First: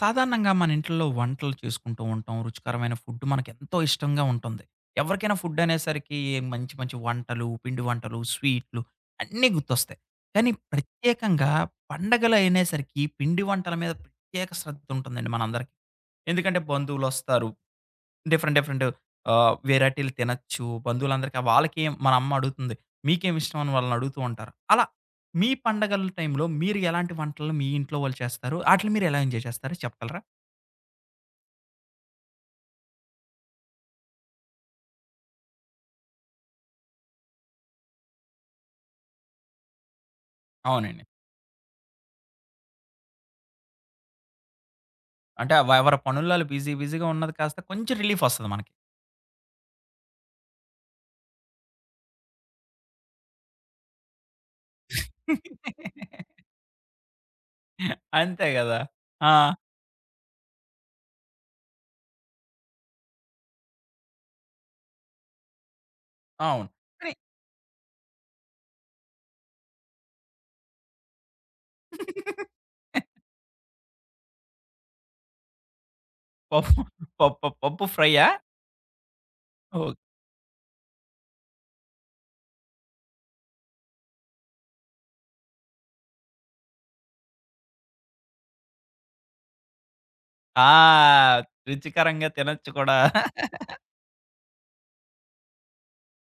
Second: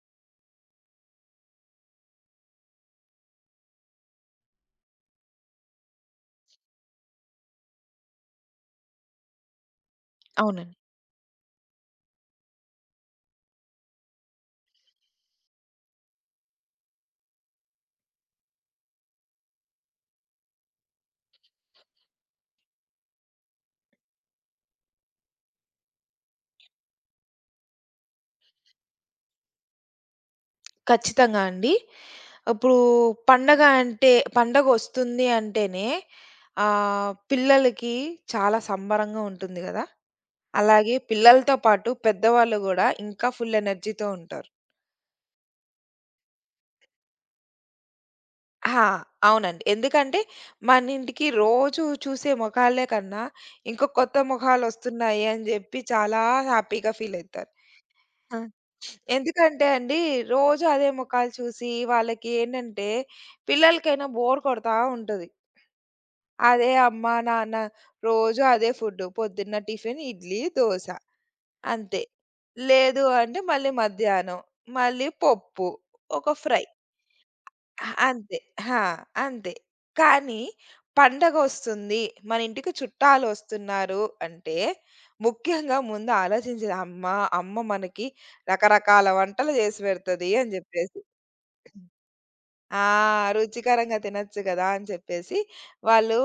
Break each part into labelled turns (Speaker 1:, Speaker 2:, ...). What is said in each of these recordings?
Speaker 1: సాధారణంగా మన ఇంట్లో వంటలు చేసుకుంటూ ఉంటాం. రుచికరమైన ఫుడ్ మనకెంతో ఇష్టంగా ఉంటుంది. ఎవరికైనా ఫుడ్ అనేసరికి మంచి మంచి వంటలు, పిండి వంటలు, స్వీట్లు అన్నీ గుర్తొస్తాయి. కానీ
Speaker 2: అవునండి.
Speaker 1: ప్రత్యేకంగా పండగలు అయినేసరికి పిండి వంటల మీద ప్రత్యేక శ్రద్ధ ఉంటుందండి మనందరికీ. ఎందుకంటే బంధువులొస్తారు. డిఫరెంట్ డిఫరెంట్ వెరైటీలు తినొచ్చు. బంధువులందరికీ వాళ్ళకి మన అమ్మ అడుగుతుంది. మీకేమి ఇష్టం అని వాళ్ళని అడుగుతూ ఉంటారు. అలా మీ పండగల టైంలో మీరు ఎలాంటి వంటలు మీ ఇంట్లో వాళ్ళు చేస్తారు? ఆటిలిని మీరు ఎలా ఎంజాయ్ చేస్తారో చెప్పగలరా?
Speaker 2: ఖచ్చితంగా అండి. ఇప్పుడు పండగ అంటే పండగొస్తుంది అంటేనే పిల్లలకి చాలా సంబరంగా ఉంటుంది గదా! అలాగే
Speaker 1: అవునండి.
Speaker 2: పిల్లలతో పాటు పెద్దవాళ్ళు గూడా ఇంకా ఫుల్ ఎనర్జీతో ఉంటారు.
Speaker 1: అంటే ఎవరి పనుల్లో ఆళ్ళు బిజీ బిజీగా ఉన్నది కాస్త కొంచెం రిలీఫొస్తది మనకి.
Speaker 2: ఆ! అవునండి. ఎందుకంటే మన ఇంటికి రోజు చూసే మొఖాలే కన్నా ఇంకా కొత్త మొఖాలొస్తున్నాయి అని జెప్పి చాలా హ్యాపీగా ఫీలయితారు. ఆ!
Speaker 1: అంతే గదా! ఆ!
Speaker 2: ఎందుకంటే అండి రోజు అదే మొఖాలు చూసి వాళ్ళకి ఏంటంటే పిల్లలకైనా బోర్ కొడతా ఉంటది.
Speaker 1: అవును.
Speaker 2: అదే
Speaker 1: కానీ
Speaker 2: అమ్మా, నాన్న రోజు అదే ఫుడ్డు. పొద్దున్న టిఫిన్ ఇడ్లీ, దోస అంతే. లేదు అంటే మళ్ళీ మధ్యాహ్నం, మళ్ళీ పప్పు, ఒక ఫ్రై
Speaker 1: పప్పు పప్పు పప్పు ఫ్రైయా?
Speaker 2: అంతే. ఆ! అంతే.
Speaker 1: ఓహ్!
Speaker 2: కానీ పండగొస్తుంది, మన ఇంటికి చుట్టాలొస్తున్నారు అంటే ముఖ్యంగా ముందు ఆలోచించేది అమ్మ, అమ్మ మనకి రకరకాల వంటలు చేసి పెడతది అని జెప్పేసి.
Speaker 1: ఆ! రుచికరంగా తినొచ్చు
Speaker 2: ఆ!
Speaker 1: కూడా.
Speaker 2: రుచికరంగా తినొచ్చు గదా! అని చెప్పేసి వాళ్ళు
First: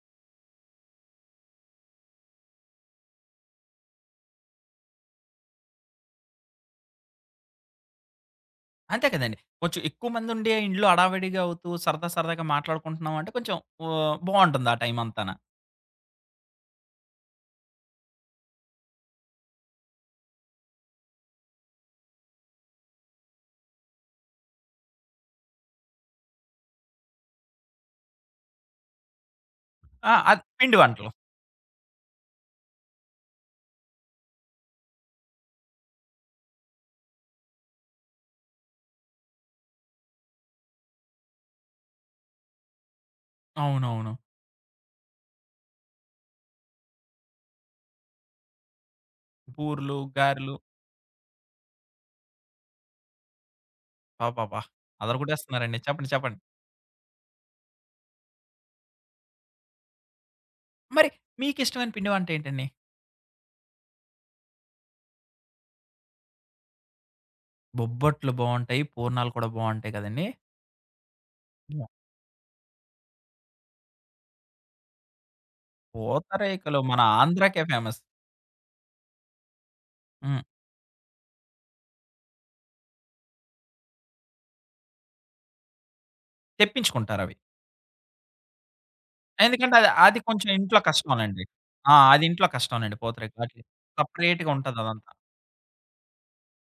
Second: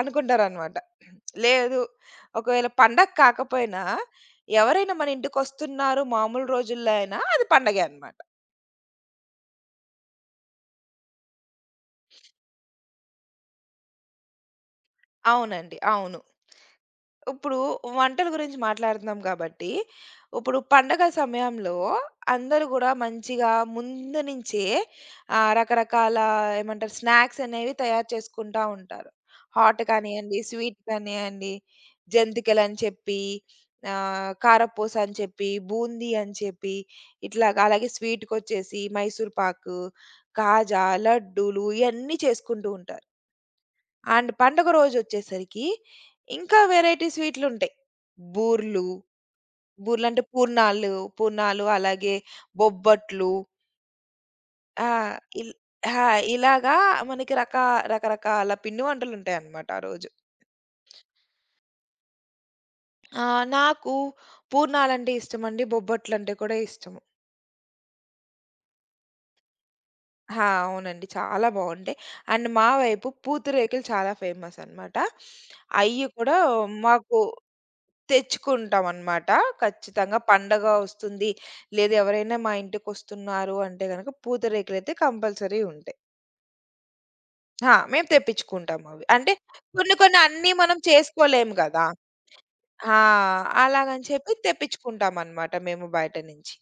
Speaker 2: అనుకుంటారనమాట. లేదు ఒకవేళ పండగ కాకపోయినా ఎవరైనా మన ఇంటికొస్తున్నారు మామూలు రోజుల్లో అయినా అది పండగే అనమాట.
Speaker 1: అంతే కదండీ. కొంచెం ఎక్కువ మందుండి ఇంట్లో హడావిడిగా అవుతూ సరదా సరదాగా మాట్లాడుకుంటున్నాం అంటే కొంచెం ఓహ్! బావుంటుంది ఆ టైం అంతాన.
Speaker 2: అవునండి. అవును. ఇప్పుడు వంటల గురించి మాట్లాడుతున్నాం కాబట్టి, ఇప్పుడు పండగ సమయంలో అందరూ గూడా మంచిగా ముందు నుంచే రకరకాల ఏమంటారు స్నాక్స్ అనేవి తయారు చేసుకుంటా ఉంటారు. హాట్
Speaker 1: ఆ!
Speaker 2: కానియండి,
Speaker 1: అది పిండి
Speaker 2: స్వీట్
Speaker 1: వంటలు.
Speaker 2: కానియండి, జంతికలని చెప్పి, కారపూస అని చెప్పి, బూందీ అని చెప్పి, ఇట్లాగా అలాగే స్వీట్‌కొచ్చేసి మైసూర్ పాకు, కాజా, లడ్డూలు ఇయన్నీ చేసుకుంటూ ఉంటారు.
Speaker 1: అవునవును.
Speaker 2: అండ్ పండుగ రోజొచ్చేసరికి ఇంకా వేరైటీ స్వీట్లుంటాయి. బూర్లు,
Speaker 1: బూర్లు,
Speaker 2: బూర్లంటే
Speaker 1: గారెలు
Speaker 2: పూర్ణాలు, పూర్ణాలు అలాగే బొబ్బట్లు.
Speaker 1: అబ్బబ్బబ్బా!
Speaker 2: ఆ! ఇల్
Speaker 1: అదరగొట్టేస్తున్నారండి.
Speaker 2: ఆ!
Speaker 1: చెప్పండి చెప్పండి.
Speaker 2: ఇలాగా మనకి రకరకాల పిండి వంటలుంటాయన్నమాట ఆ రోజు.
Speaker 1: మరి మీకిష్టమైన పిండి వంట ఏంటండి?
Speaker 2: ఆ! నాకు పూర్ణాలంటే ఇష్టమండి. బొబ్బట్లంటే కూడా ఇష్టము.
Speaker 1: బొబ్బట్లు బావుంటాయి. పూర్ణాలు కూడా బావుంటాయి కదండీ!
Speaker 2: ఆ! అవునండి. చాలా
Speaker 1: హ్మ్.
Speaker 2: బావుంటాయి. అండ్ మా వైపు పూతరేకులు చాలా ఫేమసనమాట. అయ్యి కూడా
Speaker 1: పూతరేకులు మన
Speaker 2: మాకు
Speaker 1: ఆంధ్రాకే ఫేమస్.
Speaker 2: తెచ్చుకుంటామనమాట. ఖచ్చితంగా
Speaker 1: హ్మ్.
Speaker 2: పండగ వస్తుంది, లేదు ఎవరైనా మా ఇంటికొస్తున్నారు అంటే గనక పూతరేకులైతే కంపల్సరీ ఉంటాయి.
Speaker 1: తెప్పించుకుంటారవి.
Speaker 2: ఆ! మేము తెప్పించుకుంటాం అవి. అంటే
Speaker 1: ఎందుకంటే
Speaker 2: కొన్ని
Speaker 1: అది
Speaker 2: కొన్ని
Speaker 1: కొంచెం
Speaker 2: అన్నీ మనం
Speaker 1: ఇంట్లో కష్టంలెండి.
Speaker 2: చేసుకోలేము గదా!
Speaker 1: ఆ! అది ఇంట్లో కష్టంలెండి
Speaker 2: ఆ!
Speaker 1: పూతరేకులు వాటిలి.
Speaker 2: అలాగని చెప్పి
Speaker 1: సెపరేట్‌గా ఉంటది అదంతా.
Speaker 2: తెప్పించుకుంటామనమాట మేము బయట నుంచి.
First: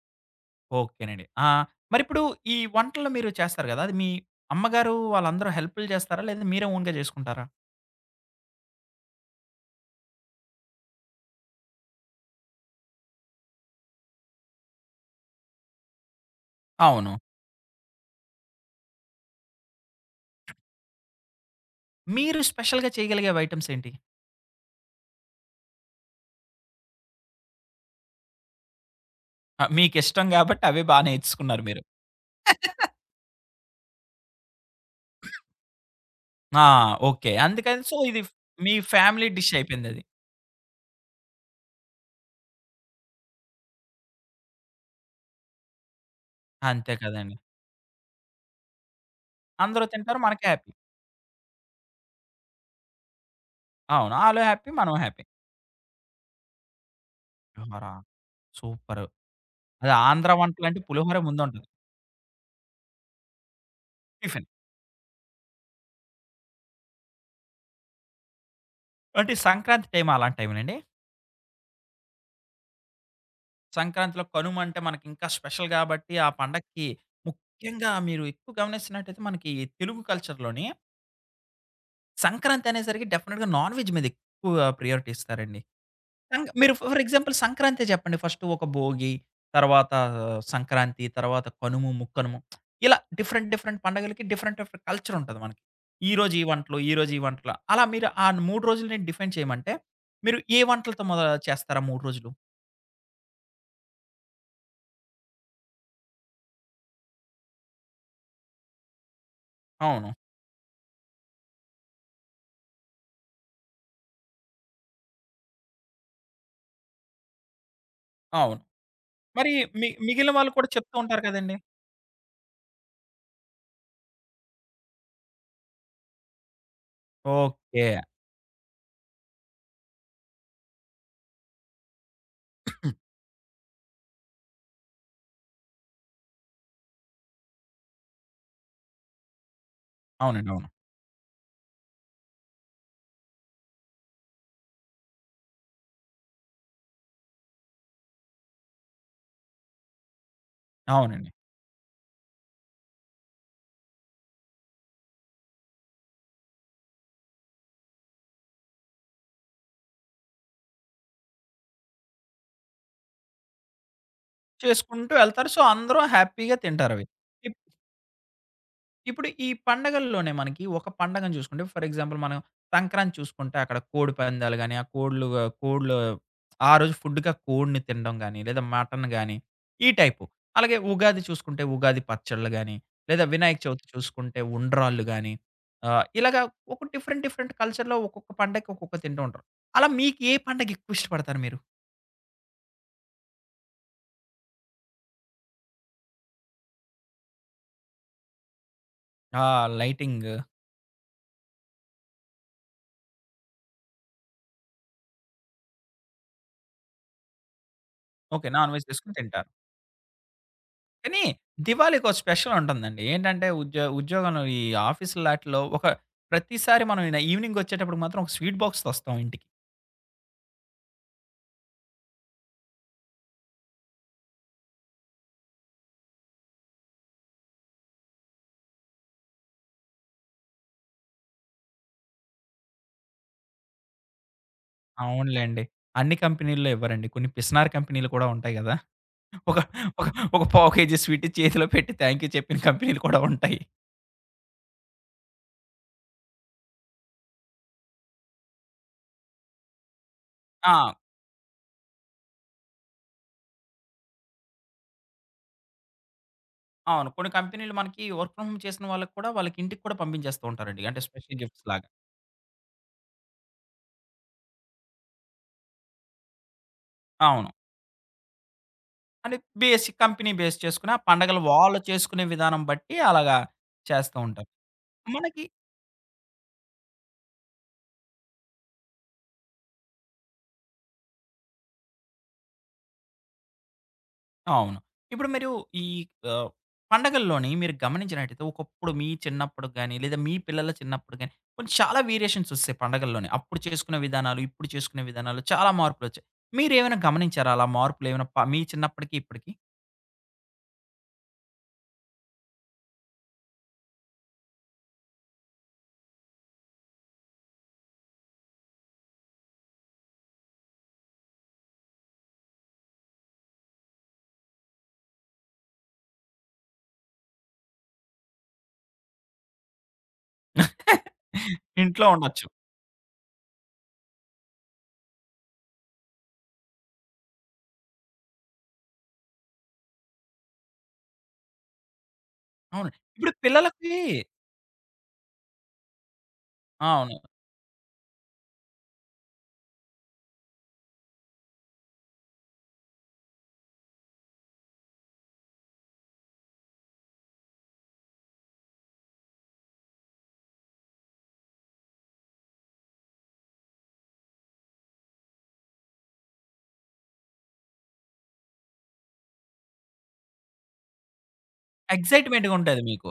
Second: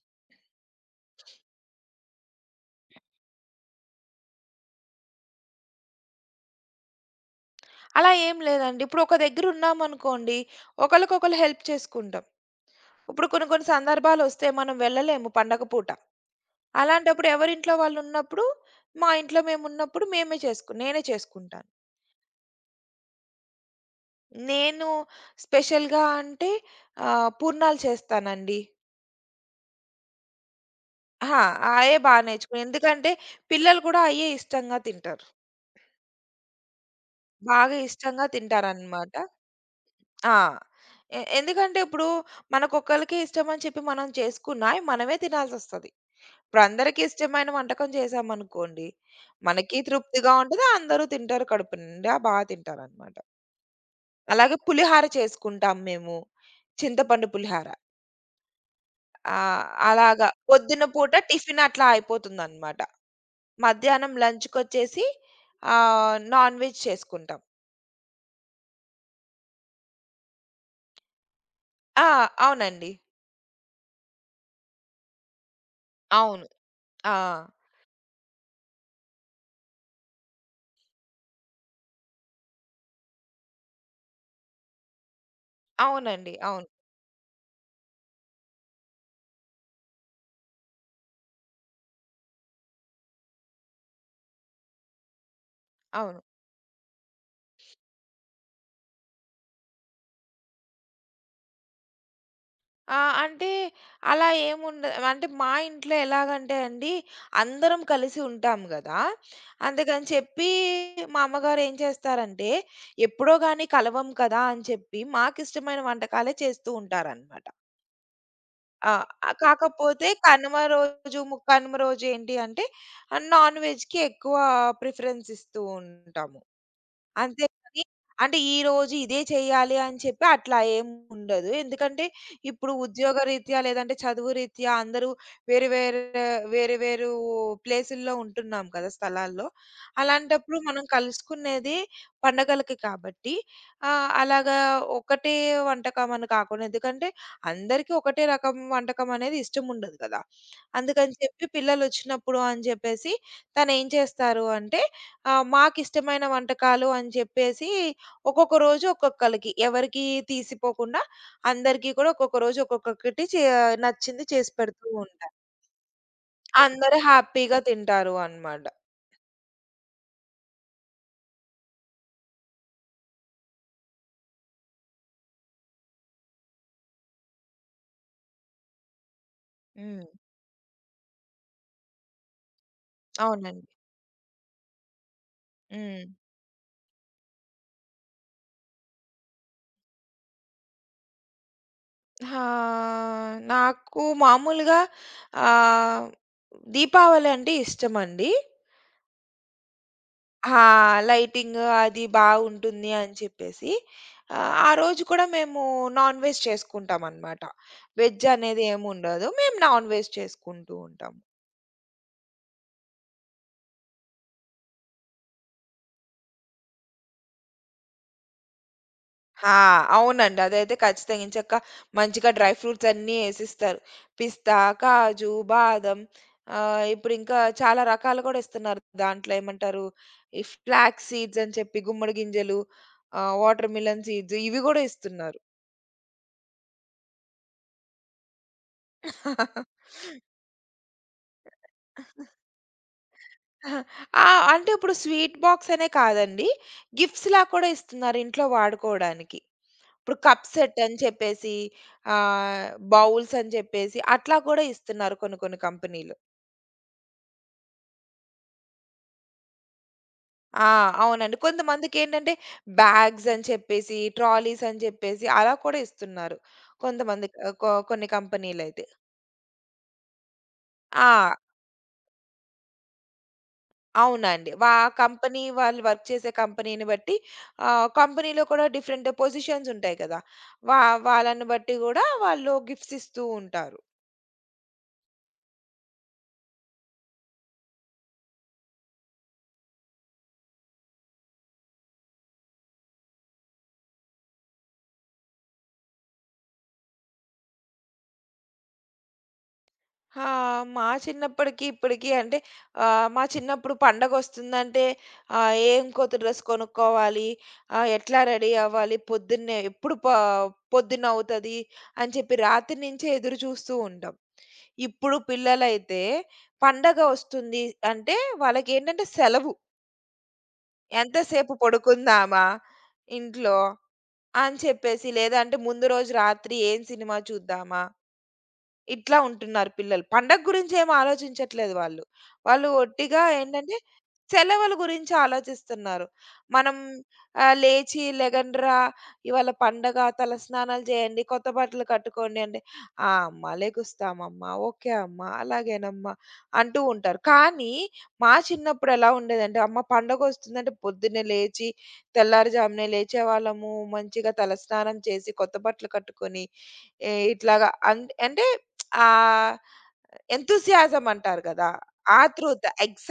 Speaker 1: ఓకేనండి. ఆ! మరిప్పుడు ఈ వంటలు మీరు చేస్తారు గదా! అది మీ అమ్మగారు వాళ్ళందరూ హెల్ప్‌లు చేస్తారా? లేదంటే మీరే ఓన్‌గా చేసుకుంటారా?
Speaker 2: అలా ఏం లేదండి. ఇప్పుడు ఒక దగ్గర ఉన్నామనుకోండి, ఒకళ్ళకొకళ్ళు హెల్ప్ చేసుకుంటాం. ఇప్పుడు కొన్ని కొన్ని సందర్భాలొస్తే మనం వెళ్ళలేము పండగ పూట.
Speaker 1: అవును.
Speaker 2: అలాంటప్పుడు ఎవరింట్లో వాళ్ళున్నప్పుడు, మా ఇంట్లో మేమున్నప్పుడు మేమే చేసుకు నేనే చేసుకుంటాను.
Speaker 1: మీరు స్పెషల్‌గా చేయగలిగేవి ఐటెమ్స్ ఏంటి?
Speaker 2: నేను స్పెషల్‌గా అంటే పూర్ణాలు చేస్తానండి.
Speaker 1: మీకిష్టం గాబట్టి అవే బా
Speaker 2: అహా!
Speaker 1: నేర్చుకున్నారు మీరు.
Speaker 2: అయే బా నేర్చుకున్నా. ఎందుకంటే పిల్లలు కూడా అయ్యే ఇష్టంగా తింటారు.
Speaker 1: ఆ! ఓకే.
Speaker 2: బాగా
Speaker 1: అందుకని సో, ఇది
Speaker 2: ఇష్టంగా
Speaker 1: మీ
Speaker 2: తింటారనమాట.
Speaker 1: Family dish అయిపోయిందది.
Speaker 2: ఆ! ఎందుకంటే ఇప్పుడు మనకొక్కళ్ళకే ఇష్టమని చెప్పి మనం చేసుకున్నా అయి మనమే తినాల్సొస్తది. ఇప్పుడు
Speaker 1: అంతే
Speaker 2: అందరికీ
Speaker 1: కదండీ.
Speaker 2: ఇష్టమైన వంటకం చేశామనుకోండి, మనకి
Speaker 1: అందరూ తింటారు.
Speaker 2: తృప్తిగా
Speaker 1: మనకి
Speaker 2: ఉంటది.
Speaker 1: హ్యాపీ.
Speaker 2: అందరూ తింటారు కడుపు నిండా బా తింటారనమాట.
Speaker 1: అవును. ఆళ్ళు
Speaker 2: అలాగే
Speaker 1: హ్యాపీ. మనం
Speaker 2: పులిహార
Speaker 1: హ్యాపీ.
Speaker 2: చేసుకుంటాం మేము. చింతపండు పులిహార.
Speaker 1: పులిహోర సూపరు.
Speaker 2: ఆ!
Speaker 1: అది
Speaker 2: అలాగా
Speaker 1: ఆంధ్ర వంటలంటే
Speaker 2: పొద్దున పూట
Speaker 1: పులిహోరే
Speaker 2: టిఫిన్
Speaker 1: ముందుంటది.
Speaker 2: అట్లా అయిపోతుందనమాట. మధ్యాహ్నం
Speaker 1: టిఫిన్.
Speaker 2: లంచ్‌కొచ్చేసి నాన్ వెజ్ చేసుకుంటాం.
Speaker 1: అంటే సంక్రాంతి టైమా అలాంటి టైములండి?
Speaker 2: ఆ! అవునండి.
Speaker 1: సంక్రాంతిలో కనుమ అంటే మనకింకా స్పెషల్ గాబట్టి, ఆ
Speaker 2: అవును.
Speaker 1: పండక్కి
Speaker 2: ఆ!
Speaker 1: ముఖ్యంగా మీరు ఎక్కువ గమనిస్తున్నట్టయితే మనకి తెలుగు కల్చర్‌లోని సంక్రాంతి అనేసరికి డెఫినిట్‌గా నాన్ వెజ్ మీద ఎక్కువ ప్రియారిటీ ఇస్తారండి.
Speaker 2: అవునండి. అవును.
Speaker 1: మీరు ఫర్ ఎగ్జాంపుల్ సంక్రాంతే చెప్పండి. ఫస్ట్ ఒక భోగి, తర్వాత సంక్రాంతి, తర్వాత కనుమ, ముక్కనుమ ఇలా డిఫరెంట్ డిఫరెంట్ పండగలకి డిఫరెంట్ డిఫరెంట్ కల్చర్ ఉంటది మనకి.
Speaker 2: అవును.
Speaker 1: ఈరోజు ఈ వంటలు, ఈరోజు ఈ వంటలు అలా మీరు ఆ 3 రోజులు నేను డిఫైన్ చేయమంటే, మీరు ఏ వంటలతో చేస్తారు ఆ 3 రోజులు?
Speaker 2: ఆ! అంటే అలా ఏముండ అంటే మా ఇంట్లో ఎలాగంటే అండి, అందరం కలిసి ఉంటాం గదా! అందుకని
Speaker 1: అవును.
Speaker 2: చెప్పి మా అమ్మగారు ఏం చేస్తారంటే, ఎప్పుడో గాని కలవం కదా! అని చెప్పి మాకిష్టమైన వంటకాలే చేస్తూ ఉంటారనమాట.
Speaker 1: అవును.
Speaker 2: ఆ!
Speaker 1: మరి
Speaker 2: కాకపోతే
Speaker 1: మిగిలిన వాళ్ళు
Speaker 2: కనుమ
Speaker 1: కూడా చెప్తూ
Speaker 2: రోజు,
Speaker 1: ఉంటారు కదండీ!
Speaker 2: ముక్కనుమ రోజు ఏంటి అంటే నాన్ వెజ్‌కి ఎక్కువ ప్రిఫరెన్స్ ఇస్తూ ఉంటాము. అంతే కానీ
Speaker 1: ఓకే.
Speaker 2: అంటే ఈరోజు ఇదే చేయాలి అని చెప్పి అట్లా ఏముండదు. ఎందుకంటే ఇప్పుడు ఉద్యోగరీత్యా లేదంటే చదువు రీత్యా అందరూ వేరు వేరే వేరు వేరు ప్లేసుల్లో ఉంటున్నాం కదా! స్థలాల్లో.
Speaker 1: అవునండి.
Speaker 2: అలాంటప్పుడు
Speaker 1: అవును.
Speaker 2: మనం కలుసుకునేది పండగలకి కాబట్టి అలాగా ఒకటే వంటకం అని కాకుండా ఎందుకంటే అందరికీ ఒకటే రకం వంటకం అనేది ఇష్టం ఉండదు కదా! అందుకని
Speaker 1: అవునండి.
Speaker 2: చెప్పి పిల్లలొచ్చినప్పుడు అని చెప్పేసి తనేం చేస్తారు అంటే ఆ! మాకిష్టమైన వంటకాలు అని చెప్పేసి ఒక్కొక్క రోజు ఒక్కొక్కళ్ళకి ఎవరికీ తీసిపోకుండా అందరికీ కూడా ఒక్కొక్క రోజు ఒక్కొక్కటి నచ్చింది చేసి పెడుతూ
Speaker 1: చేసుకుంటూ
Speaker 2: ఉంటా.
Speaker 1: ఎళ్తారు. సో, అందరూ హ్యాపీగా
Speaker 2: అందరూ
Speaker 1: తింటారవి. ఇప్
Speaker 2: హ్యాపీగా తింటారు అనమాట.
Speaker 1: ఇప్పుడు ఈ పండగల్లోనే మనకి ఒక పండగను చూసుకుంటే ఫర్ ఎగ్జాంపుల్ మనం సంక్రాంతి చూసుకుంటే అక్కడ కోడి పందాలు గాని, ఆ కోడ్లు కోడ్లు ఆ రోజు ఫుడ్‌గా కోడిని తినడం గాని, లేదా మటన్ గాని ఈ
Speaker 2: హ్మ్.
Speaker 1: టైపు. అలాగే ఉగాది చూసుకుంటే ఉగాది పచ్చళ్ళు గాని, లేదా వినాయక
Speaker 2: అవునండి.
Speaker 1: చవితి చూసుకుంటే ఉండ్రాళ్ళు గాని,
Speaker 2: హ్మ్.
Speaker 1: ఇలాగ ఒక డిఫరెంట్ డిఫరెంట్ కల్చర్‌లో ఒక్కొక్క పండగకి ఒక్కొక్క తింటూ ఉంటారు. అలా మీకు ఏ పండగ ఎక్కువ ఇష్టపడతారు మీరు?
Speaker 2: ఆ! నాకు మామూలుగా ఆహ్, దీపావళి అంటే ఇష్టమండి.
Speaker 1: ఆ! లైటింగ్
Speaker 2: ఆ! లైటింగ్ అది బావుంటుంది అని చెప్పేసి. ఆ రోజు కూడా మేము నాన్ వెజ్ చేసుకుంటామనమాట. Veg
Speaker 1: okay.
Speaker 2: అనేది
Speaker 1: నాన్ వెజ్ చేసుకొని
Speaker 2: ఏముండదు.
Speaker 1: తింటారు.
Speaker 2: మేము నాన్ వెజ్ చేసుకుంటూ ఉంటాము.
Speaker 1: కానీ దివాళీకో స్పెషల్ ఉంటుందండి. ఏంటంటే ఉద్యోగంలో ఈ ఆఫీసులాటిలో ఒక ప్రతిసారి మనం ఈవినింగ్ వచ్చేటప్పుడు మాత్రం ఒక స్వీట్ బాక్స్‌తో వస్తాం ఇంటికి.
Speaker 2: ఆ! అవునండి. అదైతే ఖచ్చితంగా ఎంచక్కా మంచిగా డ్రై ఫ్రూట్స్ అన్నీ యేసిస్తారు. పిస్తా, కాజు, బాదం ఇప్పుడింకా చాలా రకాలు గూడా ఇస్తున్నారు. దాంట్లో ఏమంటారు, ఈ ఫ్లాక్స్ సీడ్స్ అని చెప్పి గుమ్మడి గింజలు, వాటర్ మిలన్ సీడ్స్ ఇవి గూడా ఇస్తున్నారు.
Speaker 1: అవునులెండి. అన్ని కంపెనీల్లో ఇవ్వరండి. కొన్ని పిసినారి కంపెనీలు కూడా ఉంటాయి గదా! ఒక ఒక ఒక పావు కేజీ స్వీట్ చేతిలో పెట్టి థాంక్ యూ చెప్పిన కంపెనీలు కూడా ఉంటాయి.
Speaker 2: అహా! ఆ! అంటే ఇప్పుడు స్వీట్ బాక్స్ అనే కాదండి. గిఫ్ట్స్‌లా కూడా ఇస్తున్నారు ఇంట్లో వాడుకోవడానికి. ఇప్పుడు కప్ సెట్
Speaker 1: ఆ!
Speaker 2: అని చెప్పేసి, ఆహ్, బౌల్స్ అని చెప్పేసి అట్లా కూడా ఇస్తున్నారు కొన్ని కొన్ని కంపెనీలు.
Speaker 1: అవును. కొన్ని కంపెనీలు మనకి వర్క్ ఫ్రమ్ హోమ్ చేసిన వాళ్ళకి కూడా వాళ్ళకి ఇంటికి కూడా పంపించేస్తూ
Speaker 2: ఆ!
Speaker 1: ఉంటారండి. అంటే
Speaker 2: అవునండి.
Speaker 1: స్పెషల్ గిఫ్ట్స్ లాగా.
Speaker 2: కొంతమందికేంటంటే బ్యాగ్స్ అని చెప్పేసి, ట్రాలీస్ అని చెప్పేసి అలా కూడా ఇస్తున్నారు. కొంతమంది
Speaker 1: అవును.
Speaker 2: ఆహ్, కొ కొన్ని కంపెనీలైతే.
Speaker 1: అంటే బేసిక్ కంపెనీ బేస్ చేసుకొని ఆ
Speaker 2: ఆ!
Speaker 1: పండగలు వాళ్ళు చేసుకునే విధానం బట్టి అలాగా చేస్తూ ఉంటారు.
Speaker 2: అవునండి. కంపెనీ
Speaker 1: మనకి
Speaker 2: వాళ్ళు వర్క్ చేసే కంపెనీని బట్టి కంపెనీలో కూడా డిఫరెంట్ పొజిషన్స్ ఉంటాయి కదా! వా వాళ్ళని బట్టి గూడా వాళ్ళు గిఫ్ట్స్ ఇస్తూ ఉంటారు.
Speaker 1: అవును. ఇప్పుడు మీరు ఈ ఆహ్, పండగల్లోని మీరు గమనించినట్టయితే ఒకప్పుడు మీ చిన్నప్పుడు గాని, లేదా మీ పిల్లల చిన్నప్పుడు గాని, కొన్ని చాలా వేరియేషన్స్ ఒస్తాయి పండగల్లోనే. అప్పుడు చేసుకునే విధానాలు, ఇప్పుడు చేసుకునే విధానాలు చాలా మార్పులొచ్చాయి. మీరేమైనా గమనించారా అలా మార్పులేమైనా మీ చిన్నప్పటికి ఇప్పటికి?
Speaker 2: ఆ! మా చిన్నప్పటికి, ఇప్పటికి అంటే మా చిన్నప్పుడు పండగొస్తుందంటే ఏం కొత్త డ్రెస్ కొనుక్కోవాలి, ఎట్లా రెడీ అవ్వాలి, పొద్దున్నే ఎప్పుడు పొద్దునవుతది అని చెప్పి రాత్రి నుంచే ఎదురు చూస్తూ ఉంటాం. ఇప్పుడు పిల్లలైతే పండగ వస్తుంది అంటే వాళ్ళకేంటంటే సెలవు. ఎంతసేపు
Speaker 1: ఇంట్లో
Speaker 2: పడుకుందామా
Speaker 1: ఉండొచ్చు.
Speaker 2: ఇంట్లో? అని చెప్పేసి, లేదంటే ముందు రోజు రాత్రి ఏం సినిమా చూద్దామా? ఇట్లా ఉంటున్నారు పిల్లలు. పండగ గురించి ఏమి ఆలోచించట్లేదు వాళ్ళు. వాళ్ళు
Speaker 1: అవును.
Speaker 2: ఒట్టిగా
Speaker 1: ఇప్పుడు పిల్లలకి
Speaker 2: ఏంటంటే సెలవుల గురించి ఆలోచిస్తున్నారు. మనం
Speaker 1: అవును.
Speaker 2: లేచి లెగండ్రా ఇవాళ పండగ తలస్నానాలు చేయండి, కొత్త బట్టలు కట్టుకోండి అంటే, "ఆ! అమ్మ లెగుస్తామమ్మా, ఓకే అమ్మా, అలాగేనమ్మా" అంటూ ఉంటారు. కానీ మా చిన్నప్పుడు ఎలా ఉండేదంటే, అమ్మ పండగొస్తుందంటే పొద్దున్నే లేచి తెల్లారుజామునే లేచేవాళ్ళము. మంచిగా తలస్నానం చేసి, కొత్త బట్టలు కట్టుకొని ఏ ఇట్లాగా అన్ అంటే ఆహ్, ఎంతూసియాజం అంటారు కదా!
Speaker 1: ఎక్సైట్‌మెంట్‌గా
Speaker 2: ఆతృత,
Speaker 1: ఉంటది మీకు.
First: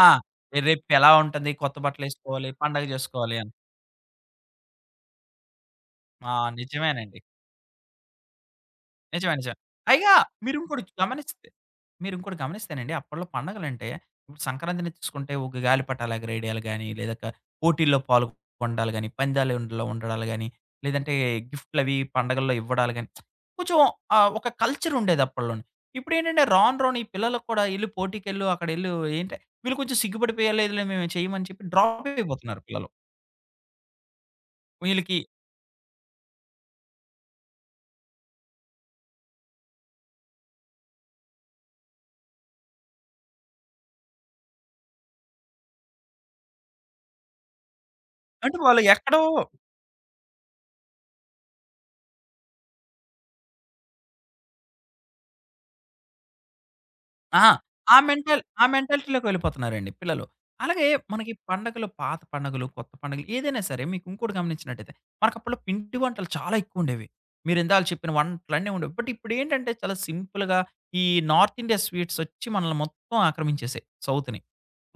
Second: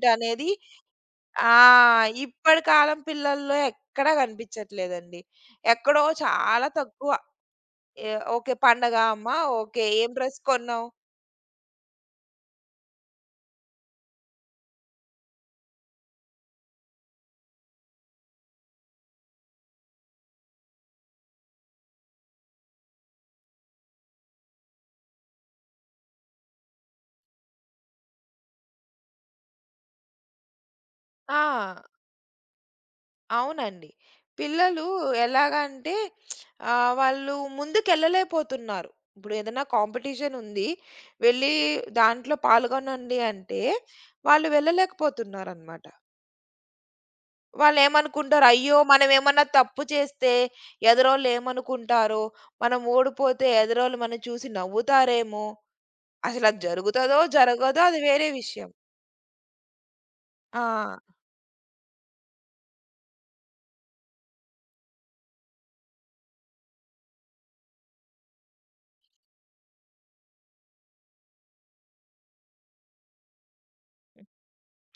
Speaker 1: ఆ!
Speaker 2: అనేది
Speaker 1: రేపు ఎలా ఉంటది?
Speaker 2: ఆ!
Speaker 1: కొత్త బట్టలేసుకోవాలి,
Speaker 2: ఇప్పటి
Speaker 1: పండగ
Speaker 2: కాలం
Speaker 1: జేసుకోవాలి అని.
Speaker 2: పిల్లల్లో ఎక్కడా కనిపించట్లేదండి. ఎక్కడో
Speaker 1: ఆ!
Speaker 2: చాలా తక్కువ.
Speaker 1: నిజమేనండి.
Speaker 2: ఎ ఓకే. పండగ
Speaker 1: నిజమే.
Speaker 2: అమ్మా,
Speaker 1: నిజమే.
Speaker 2: ఓకే. ఏం
Speaker 1: పైగా
Speaker 2: డ్రెస్
Speaker 1: మీరింకోటి
Speaker 2: కొన్నావు?
Speaker 1: గమనిస్తే మీరింకోటి గమనిస్తేనండి అప్పట్లో పండగలంటే ఇప్పుడు సంక్రాంతిని తీసుకుంటే ఒక గాలిపటాలు ఎగరేయడాలు గాని, లేదా పోటీల్లో పాల్గొనడాలు గాని, పందాలలో ఉండడాలు గాని, లేదంటే గిఫ్ట్‌లవి పండగల్లో ఇవ్వడాలు గాని, కొంచెం ఒక కల్చర్ ఉండేది అప్పట్లోని. ఇప్పుడేంటంటే రాను రాను ఈ పిల్లలకి కూడా "ఎళ్లి పోటీకెళ్ళు, అక్కడెళ్ళు" ఏంటే వీళ్ళు కొంచెం సిగ్గుపడిపోయారు. లేదులే మేము
Speaker 2: ఆ!
Speaker 1: చేయమని చెప్పి డ్రాప్ అయిపోతున్నారు పిల్లలు.
Speaker 2: అవునండి. పిల్లలు
Speaker 1: వీళ్ళకి
Speaker 2: ఎలాగంటే వాళ్ళు ముందుకెళ్ళలేకపోతున్నారు. ఇప్పుడు ఏదైనా కాంపిటీషన్ ఉంది. వెళ్ళి దాంట్లో పాల్గొనండి అంటే, వాళ్ళు వెళ్ళలేకపోతున్నారనమాట. వాళ్ళేమనుకుంటారు,
Speaker 1: అంటే
Speaker 2: అయ్యో!
Speaker 1: వాళ్ళు ఎక్కడో
Speaker 2: మనమేమన్నా తప్పు చేస్తే ఎదురోళ్ళు ఏమనుకుంటారో, మనం ఓడిపోతే ఎదురోళ్ళు మనం చూసి నవ్వుతారేమో, అసలది జరుగుతదో,
Speaker 1: ఆ!
Speaker 2: జరగదో
Speaker 1: ఆ
Speaker 2: అది వేరే
Speaker 1: మెంటాల్ ఆ
Speaker 2: విషయం.
Speaker 1: మెంటాలిటీలోకి వెళ్ళిపోతున్నారండి పిల్లలు.
Speaker 2: ఆ!
Speaker 1: అలాగే మనకి పండగలు పాత పండగలు, కొత్త పండగలు ఏదైనా సరే మీకు ఇంకోటి గమనించినట్టయితే మనకప్పట్లో పిండి వంటలు చాలా ఎక్కువుండేవి. మీరిందాల చెప్పిన వంటలన్నీ ఉండేవి. బట్ ఇప్పుడేంటంటే చాలా సింపుల్‌గా ఈ నార్త్ ఇండియా స్వీట్స్ వచ్చి మనల్ని మొత్తం ఆక్రమించేసాయి సౌత్‌ని.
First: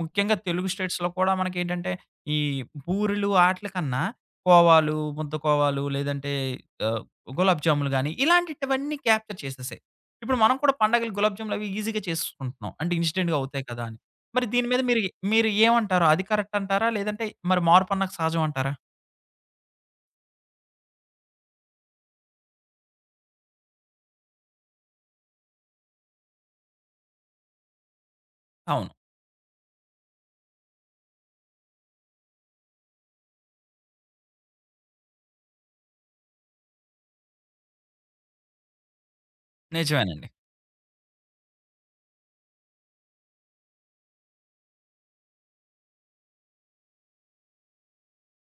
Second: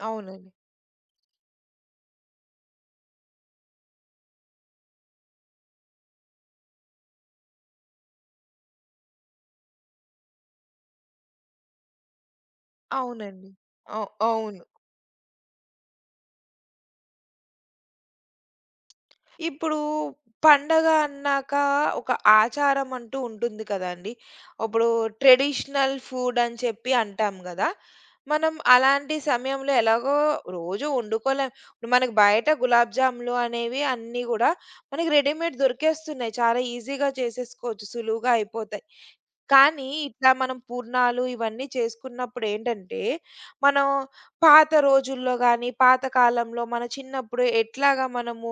Speaker 1: ముఖ్యంగా
Speaker 2: అవునండి.
Speaker 1: తెలుగు స్టేట్స్‌లో కూడా మనకేంటంటే, ఈ బూరెలు ఆట్లి కన్నా, కోవాలు, ముద్దకోవాలు లేదంటే ఆహ్, గులాబ్ జాములు గాని, ఇలాంటిటివన్నీ క్యాప్చర్ చేసేసాయి. ఇప్పుడు మనం కూడా పండగలు గులాబ్ జాములు అవి ఈజీగా చేసేసుకుంటున్నాం. అంటే ఇన్‌స్టెంట్‌గా
Speaker 2: అవునండి.
Speaker 1: అవుతాయి కదా అని. మరి
Speaker 2: అవును.
Speaker 1: దీని మీద మీరు మీరు ఏమంటారు? అది కరెక్ట్ అంటారా? లేదంటే మరి మార్పన్నకు సహజం అంటారా?
Speaker 2: ఇప్పుడు పండగ అన్నాక ఒక ఆచారం అంటూ ఉంటుంది కదండీ! ఇప్పుడు ట్రెడిషనల్ ఫుడ్ అని చెప్పి అంటాం గదా! మనం
Speaker 1: అవును.
Speaker 2: అలాంటి సమయంలో ఎలాగో రోజు వండుకోలేం. ఇప్పుడు మనకు బయట గులాబ్ జాములు అనేవి అన్నీ గూడా మనకి రెడీమేడ్ దొరికేస్తున్నాయి. చాలా ఈజీగా చేసేసుకోవచ్చు. సులువుగా అయిపోతాయి. కానీ
Speaker 1: నిజమేనండి.
Speaker 2: ఇట్లా మనం పూర్ణాలు ఇవన్నీ చేసుకున్నప్పుడు ఏంటంటే, మనం పాత రోజుల్లో గాని, పాత కాలంలో మన చిన్నప్పుడు ఎట్లాగా మనము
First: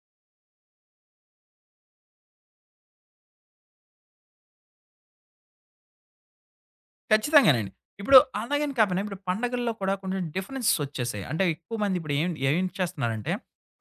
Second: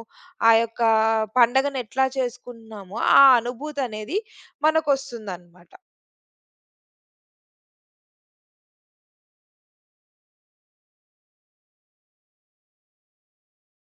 Speaker 2: ఆ యొక్క పండగను ఎట్లా చేసుకున్నామో, ఆ అనుభూతనేది మనకొస్తుందనమాట.
Speaker 1: ఖచ్చితంగానండి. ఇప్పుడు అలాగని కాపోయినా ఇప్పుడు పండగల్లో కూడా కొంచెం డిఫరెన్సెస్ వచ్చేసాయి. అంటే ఎక్కువ మంది ఇప్పుడు ఏం ఏం చేస్తున్నారంటే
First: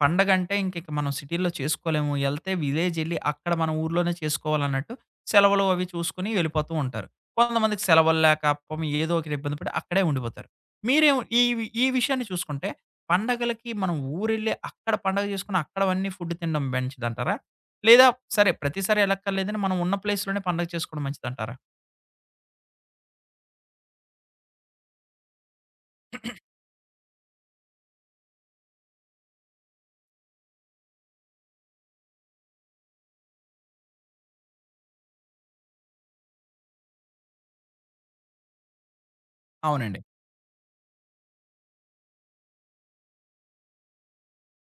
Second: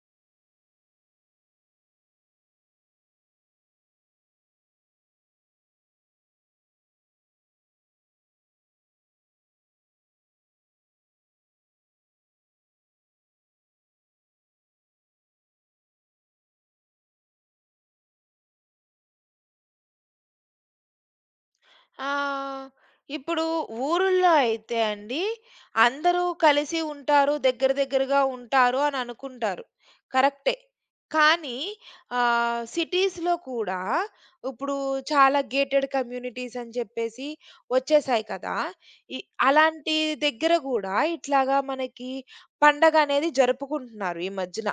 Speaker 1: పండగంటే ఇంకిక మనం సిటీ‌ల్లో చేసుకోలేము. ఎళ్తే విలేజ్ ఎళ్లి అక్కడ మన ఊర్లోనే చేసుకోవాలన్నట్టు సెలవులు అవి చూసుకొని వెళ్ళిపోతూ ఉంటారు. కొంతమందికి సెలవులు లేక పాపం ఏదో ఒక ఇబ్బంది పడి అక్కడే ఉండిపోతారు. మీరేం ఈ ఈ విషయాన్ని చూసుకుంటే పండగలకి మనం ఊరెళ్ళి అక్కడ పండగ చేసుకొని అక్కడవన్నీ ఫుడ్ తినడం మంచిదంటారా? లేదా సరే ప్రతిసారి ఎళ్ళక్కర్లేదని మనం ఉన్న ప్లేస్‌లోనే పండగ చేసుకోవడం మంచిదంటారా?
Speaker 2: ఆ! ఇప్పుడు ఊరుల్లో అయితే అండి, అందరూ కలిసి ఉంటారు, దగ్గర దగ్గరగా ఉంటారు అని అనుకుంటారు. కరెక్టే. కానీ సిటీస్‌లో కూడా ఇప్పుడు చాలా గేటెడ్ కమ్యూనిటీస్ అని చెప్పేసి వచ్చేసాయి కదా! ఇ అలాంటి
Speaker 1: అవునండి.
Speaker 2: దగ్గర గూడా ఇట్లాగా మనకి పండగనేది జరుపుకుంటున్నారు ఈ మధ్యన.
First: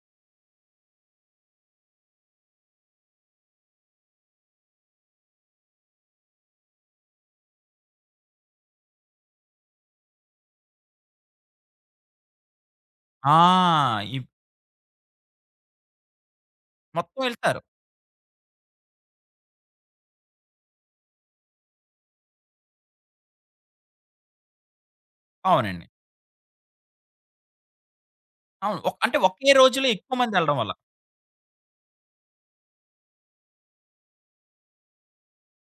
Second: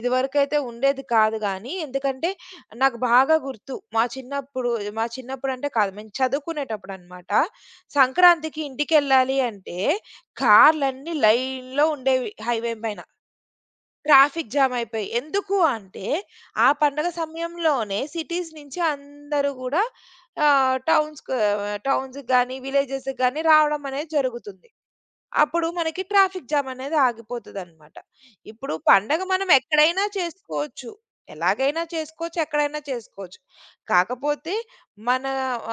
Speaker 2: ఇదివరకైతే ఉండేది కాదు గానీ, ఎందుకంటే నాకు బాగా గుర్తు. మా చిన్నప్పుడు మా చిన్నప్పుడంటే కాదు. మేము చదువుకునేటప్పుడనమాట. సంక్రాంతికి ఇంటికెళ్ళాలి అంటే కార్‌లన్నీ లైన్‌లో ఉండేవి హైవే పైన.
Speaker 1: ఆ! ఇప్
Speaker 2: ట్రాఫిక్ జామ్ అయిపోయి. ఎందుకు అంటే ఆ పండగ
Speaker 1: మొత్తం ఎళ్తారు.
Speaker 2: సమయంలోనే సిటీస్ నుంచి అందరూ గూడా ఆహ్, టౌన్స్‌కు టౌన్స్‌కి గాని, విలేజెస్‌కి గాని రావడం అనేది జరుగుతుంది. అప్పుడు
Speaker 1: అవునండి.
Speaker 2: మనకి ట్రాఫిక్ జామ్ అనేది ఆగిపోతదనమాట. ఇప్పుడు
Speaker 1: అవును. అంటే
Speaker 2: పండగ మనం
Speaker 1: ఒకే రోజులో
Speaker 2: ఎక్కడైనా
Speaker 1: ఎక్కువ మందెళ్ళడం వల్ల.
Speaker 2: చేసుకోవచ్చు. ఎలాగైనా చేసుకోవచ్చు. ఎక్కడైనా చేసుకోవచ్చు. కాకపోతే మన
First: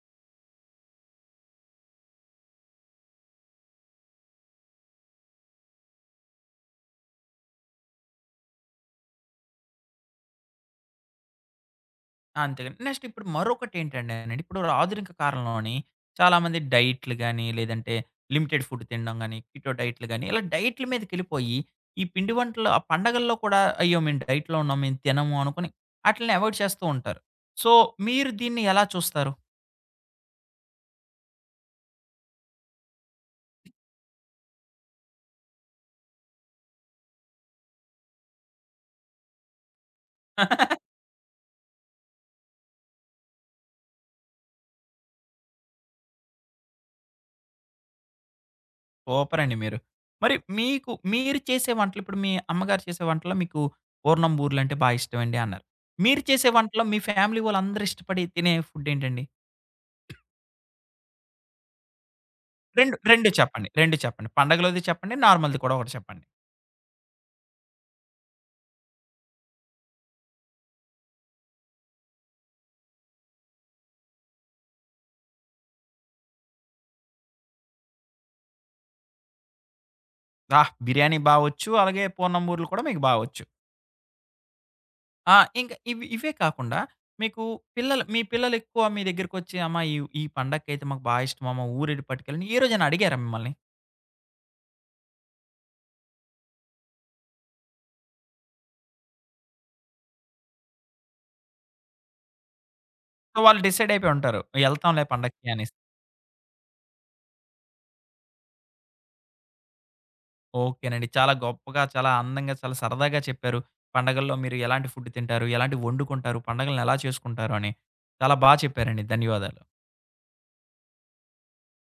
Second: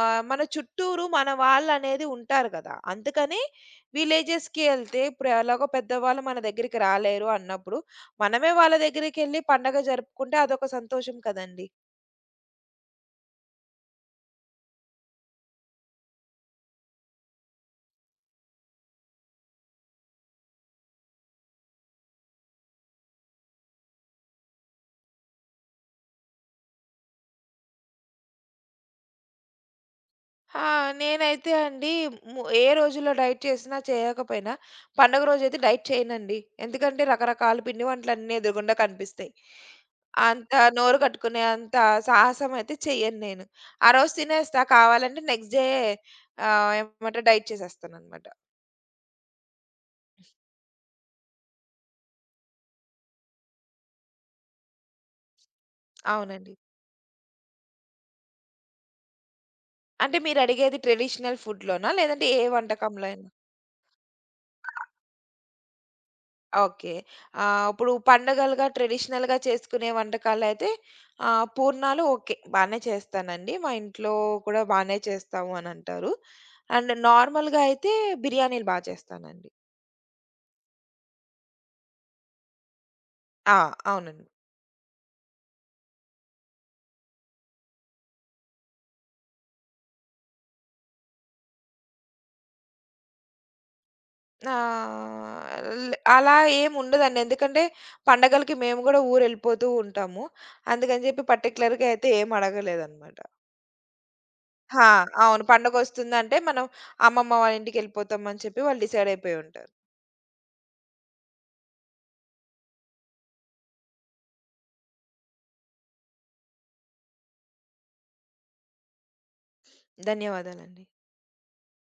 Speaker 2: మన చుట్టూరు మన వాళ్ళనేది ఉంటారు కదా! అందుకని విలేజెస్‌కి ఎళ్తే ఇప్పుడు ఎలాగో పెద్దవాళ్ళు మన దగ్గరికి రాలేరు అన్నప్పుడు, మనమే వాళ్ళ దగ్గరికెళ్లి పండగ జరుపుకుంటే అదొక సంతోషం కదండీ!
Speaker 1: అంతేగాని నెక్స్ట్ ఇప్పుడు మరొకటేంటంటేనండి, ఇప్పుడు ఆధునిక కాలంలోని చాలామంది డైట్‌లు గాని, లేదంటే లిమిటెడ్ ఫుడ్ తినడం గాని, కిటో డైట్‌లు గాని, ఇలా డైట్‌ల మీదకెళ్ళిపోయి, ఈ పిండి వంటలు ఆ పండగల్లో కూడా అయ్యో! మేము డైట్‌లో ఉన్నాం, మేము తినము అనుకోని ఆటిలిని అవాయిడ్ చేస్తూ ఉంటారు. సో, మీరు దీన్ని ఎలా చూస్తారు?
Speaker 2: ఆ! నేనైతే అండి ఏ రోజుల్లో డైట్ చేసినా, చేయకపోయినా పండుగ రోజైతే డైట్ చేయనండి. ఎందుకంటే రకరకాల పిండి వంటలన్నీ ఎదురుగుండా కనిపిస్తాయి. అంత నోరు కట్టుకునే అంత సాహసం అయితే చెయ్యను నేను. ఆ రోజు తినేస్తా కావాలంటే నెక్స్ట్ డే ఏమంటారు డైట్ చేసేస్తాననమాట.
Speaker 1: సూపరండి మీరు. మరి మీకు మీరు చేసే వంటలు ఇప్పుడు మీ అమ్మగారు చేసే వంటల్లో మీకు పూర్ణం, బూరెలంటే బా ఇష్టమండి అన్నారు. మీరు చేసే
Speaker 2: అవునండి.
Speaker 1: వంటల్లో మీ ఫ్యామిలీ వాళ్ళందరూ ఇష్టపడి తినే ఫుడ్ ఏంటండి?
Speaker 2: అంటే మీరడిగేది ట్రెడిషనల్ ఫుడ్‌లోనా? లేదంటే ఏ
Speaker 1: 2,
Speaker 2: వంటకంలో అయినా?
Speaker 1: 2 చెప్పండి. 2 చెప్పండి. పండగలది చెప్పండి. నార్మల్‌ది కూడా ఒకటి చెప్పండి.
Speaker 2: ఓకే. ఇప్పుడు పండగలుగా ట్రెడిషనల్‌గా చేసుకునే వంటకాలైతే పూర్ణాలు ఓకే. బానే చేస్తానండి. మా ఇంట్లో కూడా బానే చేస్తాము అనంటారు. అండ్ నార్మల్‌గా అయితే బిర్యానీలు బా చేస్తానండి.
Speaker 1: ఆహ్! బిర్యానీ బా వచ్చు. అలాగే పూర్ణం, బూరెలు కూడా మీకు బా వచ్చు.
Speaker 2: ఆ! అవునండి.
Speaker 1: ఆ! ఇంకా ఇవి ఇవే కాకుండా మీకు మీ పిల్లలు ఎక్కువ మీ దగ్గరికొచ్చి అమ్మ ఈ ఈ పండగకైతే మాకు బా ఇష్టం అమ్మ ఊరెళ్ళి పట్టుకెళ్ళండి. ఏ రోజైనా అడిగారా మిమ్మల్ని?
Speaker 2: ఆహ్, ల్ అలా ఏముండదండి. ఎందుకంటే పండగలకి మేము గూడా ఊరెళ్ళిపోతూ ఉంటాము. అందుకని జెప్పి పర్టిక్యులర్‌గా అయితే ఏం అడగలేదనమాట.
Speaker 1: సో, వాళ్ళు డిసైడ్ అయిపోయి ఉంటారు.
Speaker 2: ఆ!
Speaker 1: ఎళ్తాంలే
Speaker 2: అవును.
Speaker 1: పండక్కి అనేసి.
Speaker 2: పండగొస్తుందంటే మనం అమ్మమ్మ వాళ్ళ ఇంటికెళ్ళిపోతామని చెప్పి వాళ్ళు డిసైడ్ అయిపోయి ఉంటారు.
Speaker 1: ఓకేనండి. చాలా గొప్పగా, చాలా అందంగా, చాలా సరదాగా చెప్పారు. పండగల్లో మీరు ఎలాంటి ఫుడ్ తింటారు? ఎలాంటివి వండుకుంటారు? పండగలను ఎలా చేసుకుంటారు అని. చాలా బా చెప్పారండి. ధన్యవాదాలు.
Speaker 2: ధన్యవాదాలండి.